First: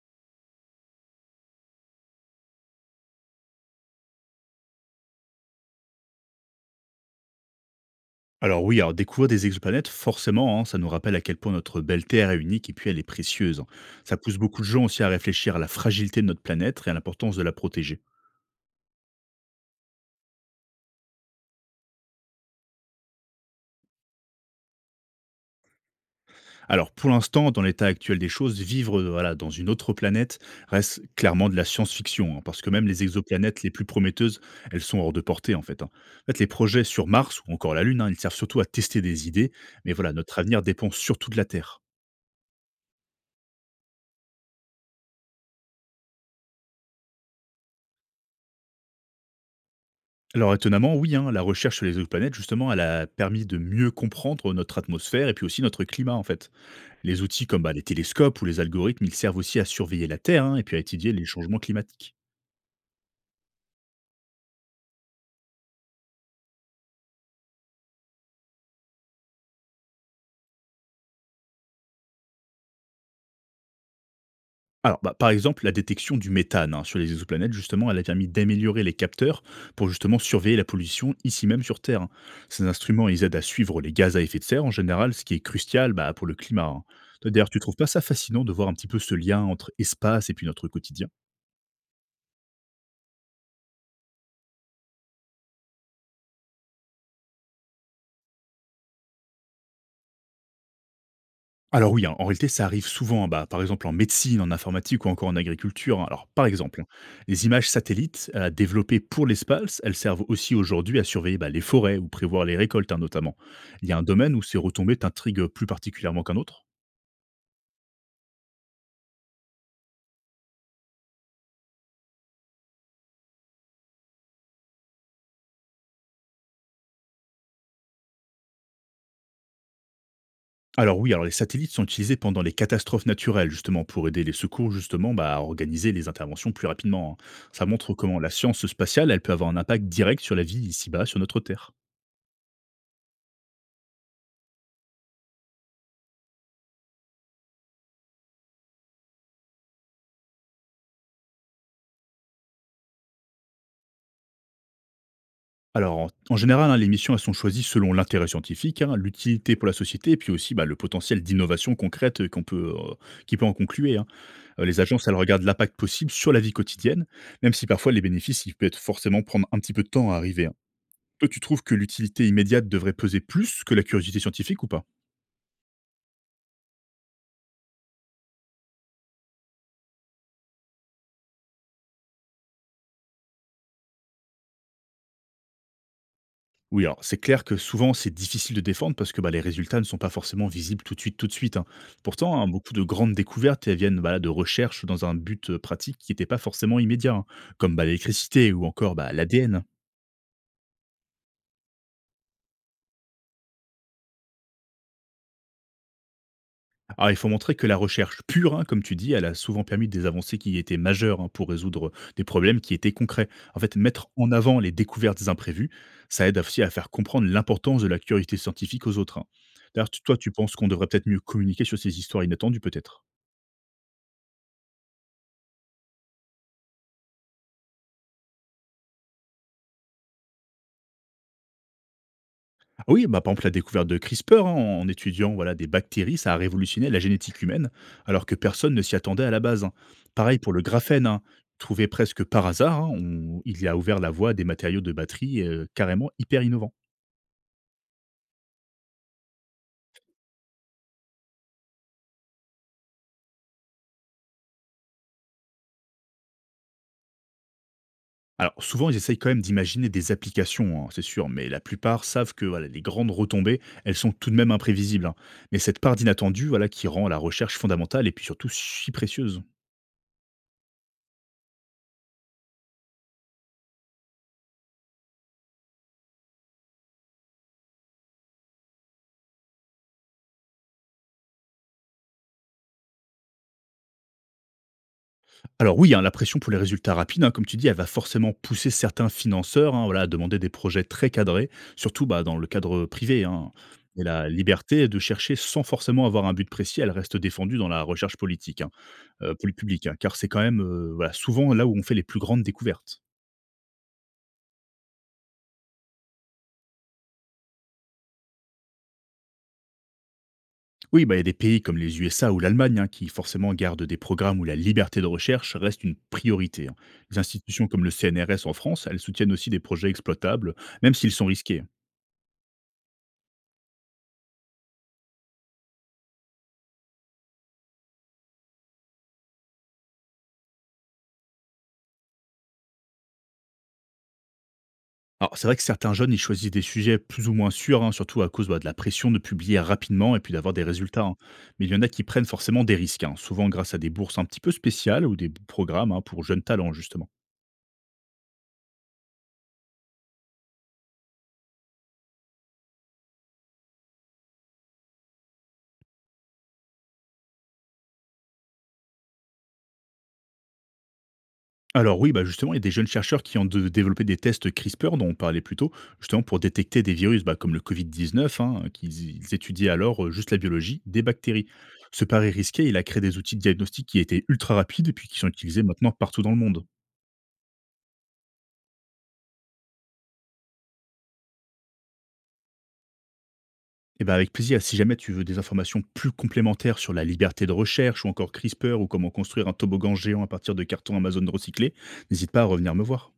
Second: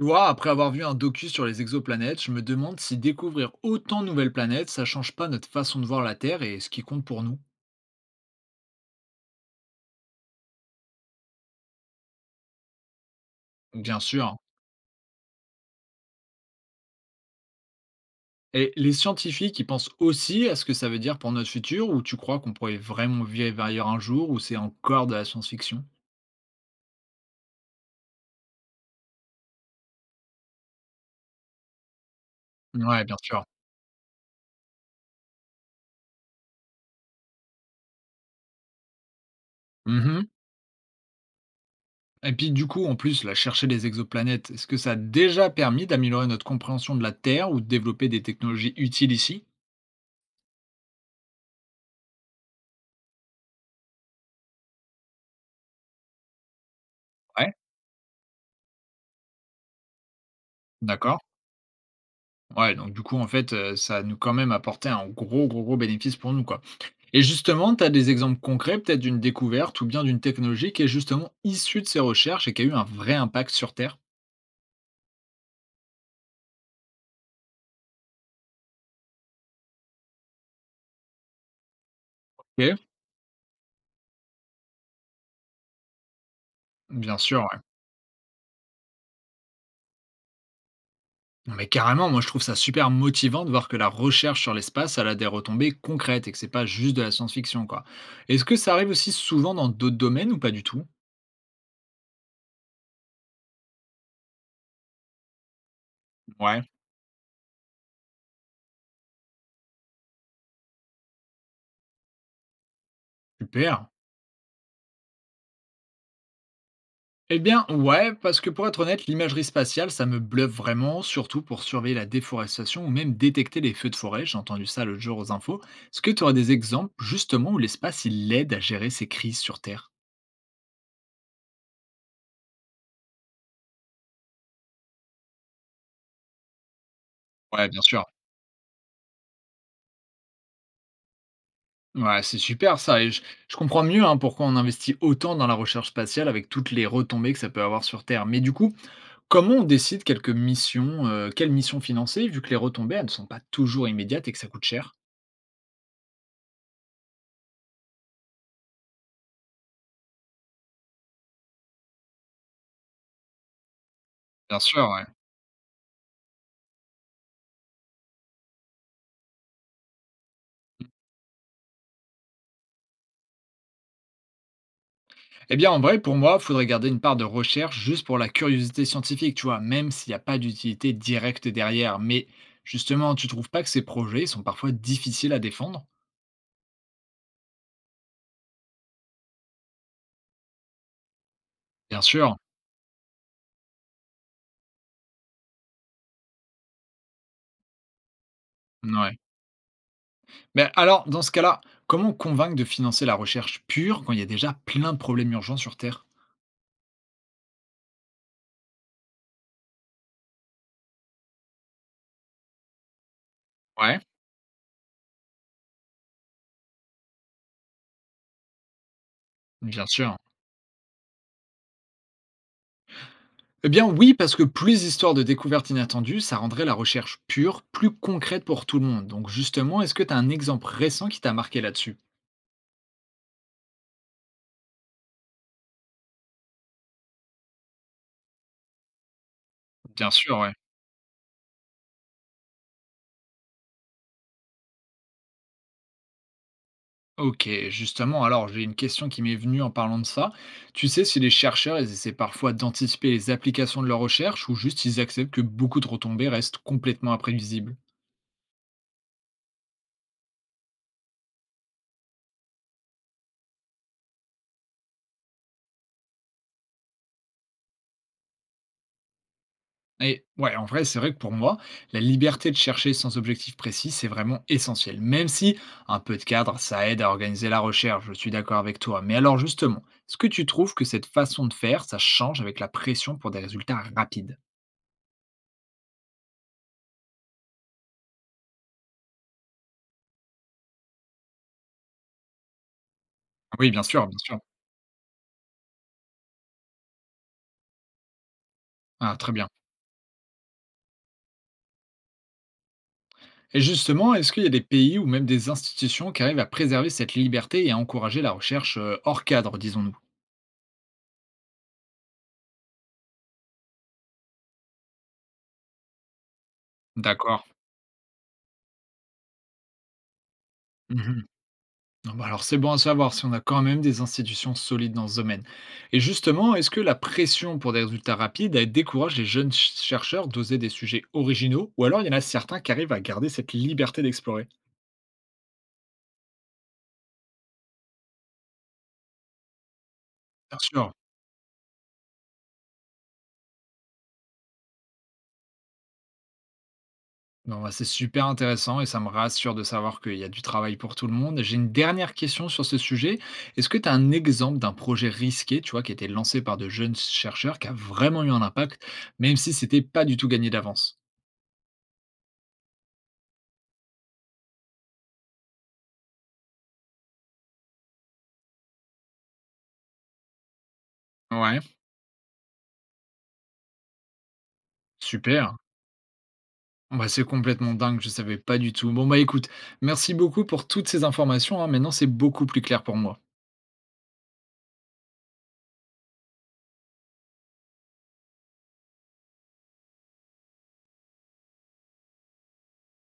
Tu vois, après avoir vu un docu sur les exoplanètes, je me demande si découvrir autant de nouvelles planètes, ça change pas notre façon de voir la Terre et ce qui compte pour nous. Alors oui, alors découvrir des exoplanètes, forcément, hein, ça nous rappelle à quel point notre belle Terre est unique et puis elle est précieuse, hein. Bien Ça sûr. pousse beaucoup de gens aussi à réfléchir à la fragilité de notre planète et à l'importance de la protéger. Et les scientifiques, ils pensent aussi à ce que ça veut dire pour notre futur, ou tu crois qu'on pourrait vraiment vivre ailleurs un jour, ou c'est encore de la science-fiction? Alors pour l'instant, dans l'état actuel des choses, vivre voilà, dans une autre planète reste clairement de la science-fiction, hein, parce que même les Ouais, bien sûr. exoplanètes les plus prometteuses, elles sont hors de portée en fait, hein. En fait, les projets sur Mars ou encore la Lune, hein, ils servent surtout à tester des idées, mais voilà, Mhm. notre avenir dépend surtout de la Terre. Et puis du coup, en plus, la chercher des exoplanètes, est-ce que ça a déjà permis d'améliorer notre compréhension de la Terre ou de développer des technologies utiles ici? Alors étonnamment, oui, hein, la recherche sur les exoplanètes, justement, elle a permis de mieux comprendre notre atmosphère et puis aussi notre climat, en fait. Les outils Ouais, comme bah, les télescopes ou les algorithmes, ils servent aussi à surveiller la Terre hein, et puis à étudier d'accord. les changements climatiques. Ouais, donc du coup, en fait, ça a nous quand même apporté un gros, gros, gros bénéfice pour nous, quoi. Et justement, tu as des exemples concrets, peut-être d'une découverte ou bien d'une technologie qui est justement issue de ces recherches et qui a eu un vrai impact sur Terre? Alors, bah, par exemple, la détection du méthane hein, sur les exoplanètes, justement, elle a permis d'améliorer les capteurs pour justement surveiller la pollution ici même sur Terre, hein. Ces OK, instruments, ils aident à suivre les gaz à effet de serre en général, ce qui est crucial bah, pour le climat, hein. bien Toi, sûr, d'ailleurs, ouais. tu trouves pas ça fascinant de voir un petit peu ce lien entre espace et puis notre quotidien? Non, mais carrément, moi, je trouve ça super motivant de voir que la recherche sur l'espace, elle a des retombées concrètes et que c'est pas juste de la science-fiction, quoi. Est-ce que ça arrive aussi souvent dans d'autres domaines ou pas du tout? Alors oui, hein, en réalité, ça arrive souvent, hein, bah, par exemple en médecine, en informatique ou encore en agriculture, hein. Alors par Ouais, exemple, hein, les images satellites développées pour l'espace, elles servent aussi aujourd'hui à surveiller bah, les forêts ou prévoir les récoltes hein, notamment. super. Il y a un domaine où ces retombées t'intriguent plus particulièrement qu'un autre? Eh bien, ouais, parce que pour être honnête, l'imagerie spatiale, ça me bluffe vraiment, surtout pour surveiller la déforestation ou même détecter les feux de forêt. J'ai entendu ça l'autre jour aux infos. Est-ce que tu aurais des exemples justement où l'espace il aide à gérer ces crises sur Terre? Alors oui, alors les satellites sont utilisés pendant les catastrophes naturelles justement pour aider les secours justement bah, à organiser les interventions plus rapidement, hein. Ça Ouais, bien montre sûr. comment la science spatiale, elle peut avoir un impact direct sur la vie ici-bas sur notre Terre. Ouais, c'est super ça. Et je comprends mieux hein, pourquoi on investit autant dans la recherche spatiale avec toutes les retombées que ça peut avoir sur Terre. Mais du coup, comment on décide quelques missions, quelles missions financer, vu que les retombées, elles ne sont pas toujours immédiates et que ça coûte cher? Alors, en général, hein, les missions, elles sont choisies selon l'intérêt scientifique, hein, l'utilité pour la société, et puis aussi bah, le potentiel d'innovation concrète qu'on peut, qui peut en concluer, hein. Bien Les sûr, ouais. agences, elles regardent l'impact possible sur la vie quotidienne, même si parfois les bénéfices, ils peuvent être forcément prendre un petit peu de temps à arriver, hein. Toi, tu trouves que l'utilité immédiate devrait peser plus que la curiosité scientifique ou pas? Eh bien, en vrai, pour moi, il faudrait garder une part de recherche juste pour la curiosité scientifique, tu vois, même s'il n'y a pas d'utilité directe derrière. Mais justement, tu trouves pas que ces projets sont parfois difficiles à défendre? Oui, alors c'est clair que souvent c'est difficile de défendre parce que bah, les résultats ne sont pas forcément visibles tout de suite, tout de suite, hein. Bien sûr, Pourtant, hein, beaucoup de grandes découvertes elles viennent bah, de recherches dans un but pratique qui n'était pas forcément immédiat, hein, comme bah, l'électricité ou encore bah, ouais. l'ADN. Mais alors, dans ce cas-là, comment convaincre de financer la recherche pure quand il y a déjà plein de problèmes urgents sur Terre? Alors il faut montrer que la recherche pure, hein, comme tu dis, elle a souvent permis des avancées qui étaient majeures hein, pour résoudre des problèmes qui étaient concrets. En fait, Ouais, mettre en avant les découvertes imprévues, ça aide aussi à faire comprendre l'importance de la curiosité scientifique aux autres, hein. bien D'ailleurs, sûr. toi, tu penses qu'on devrait peut-être mieux communiquer sur ces histoires inattendues, peut-être? Eh bien oui, parce que plus les histoires de découvertes inattendues, ça rendrait la recherche pure plus concrète pour tout le monde. Donc justement, est-ce que tu as un exemple récent qui t'a marqué là-dessus? Oui, bah, par exemple, la découverte de CRISPR hein, en étudiant voilà, des bactéries, ça a révolutionné la génétique humaine, alors que personne ne s'y attendait à la base, hein. Bien sûr, Pareil ouais. pour le graphène, hein, trouvé presque par hasard, hein, il a ouvert la voie à des matériaux de batterie carrément hyper innovants. Ok, justement, alors j'ai une question qui m'est venue en parlant de ça. Tu sais si les chercheurs, ils essaient parfois d'anticiper les applications de leurs recherches ou juste ils acceptent que beaucoup de retombées restent complètement imprévisibles? Alors souvent, ils essayent quand même d'imaginer des applications, hein, c'est sûr, mais la plupart savent que voilà, les grandes retombées, elles sont tout de même imprévisibles, hein. Mais cette part d'inattendu voilà, qui rend la recherche fondamentale et puis surtout si précieuse. Et ouais, en vrai, c'est vrai que pour moi, la liberté de chercher sans objectif précis, c'est vraiment essentiel. Même si un peu de cadre, ça aide à organiser la recherche, je suis d'accord avec toi. Mais alors justement, est-ce que tu trouves que cette façon de faire, ça change avec la pression pour des résultats rapides? Alors oui, hein, la pression pour les résultats rapides, hein, comme tu dis, elle va forcément pousser certains financeurs hein, voilà, à demander des projets très cadrés, surtout bah, dans le cadre privé, hein. Oui, bien Et sûr, bien la sûr. liberté de chercher sans forcément avoir un but précis, elle reste défendue dans la recherche politique, hein, Ah, très bien. pour le public, hein, car c'est quand même voilà, souvent là où on fait les plus grandes découvertes. Et justement, est-ce qu'il y a des pays ou même des institutions qui arrivent à préserver cette liberté et à encourager la recherche hors cadre, disons-nous? Oui, bah, il y a des pays comme les USA ou l'Allemagne hein, qui forcément gardent des programmes où la liberté de recherche reste une priorité, hein. Les D'accord. institutions comme le CNRS en France, elles soutiennent aussi des projets exploitables, même s'ils Mhm. sont risqués, hein. Ah bah alors c'est bon à savoir si on a quand même des institutions solides dans ce domaine. Et justement, est-ce que la pression pour des résultats rapides elle décourage les jeunes chercheurs d'oser des sujets originaux, ou alors il y en a certains qui arrivent à garder cette liberté d'explorer? Alors, c'est vrai que certains jeunes, ils choisissent des sujets plus ou moins sûrs, hein, surtout à cause bah, de la pression de publier rapidement et puis d'avoir Bien des sûr. résultats, hein. Mais il y en a qui prennent forcément des risques, hein, souvent grâce à des bourses un petit peu spéciales ou des programmes hein, pour jeunes talents, justement. Bon, bah, c'est super intéressant et ça me rassure de savoir qu'il y a du travail pour tout le monde. J'ai une dernière question sur ce sujet. Est-ce que tu as un exemple d'un projet risqué, tu vois, qui a été lancé par de jeunes chercheurs, qui a vraiment eu un impact, même si c'était pas du tout gagné d'avance? Alors oui, bah justement, il y a des jeunes chercheurs qui ont développé des tests CRISPR dont on parlait plus tôt, justement pour détecter des virus bah, comme le Covid-19, hein, qu'ils ils étudiaient alors juste la biologie des bactéries. Ouais, Ce pari risqué, il a créé des outils de diagnostic qui étaient ultra rapides et puis qui sont super. utilisés maintenant partout dans le monde. Bah, c'est complètement dingue, je savais pas du tout. Bon bah écoute, merci beaucoup pour toutes ces informations, hein. Maintenant c'est beaucoup plus clair pour moi. Eh ben, avec plaisir. Si jamais tu veux des informations plus complémentaires sur la liberté de recherche ou encore CRISPR ou comment construire un toboggan géant à partir de cartons Amazon recyclés, n'hésite pas à revenir me voir.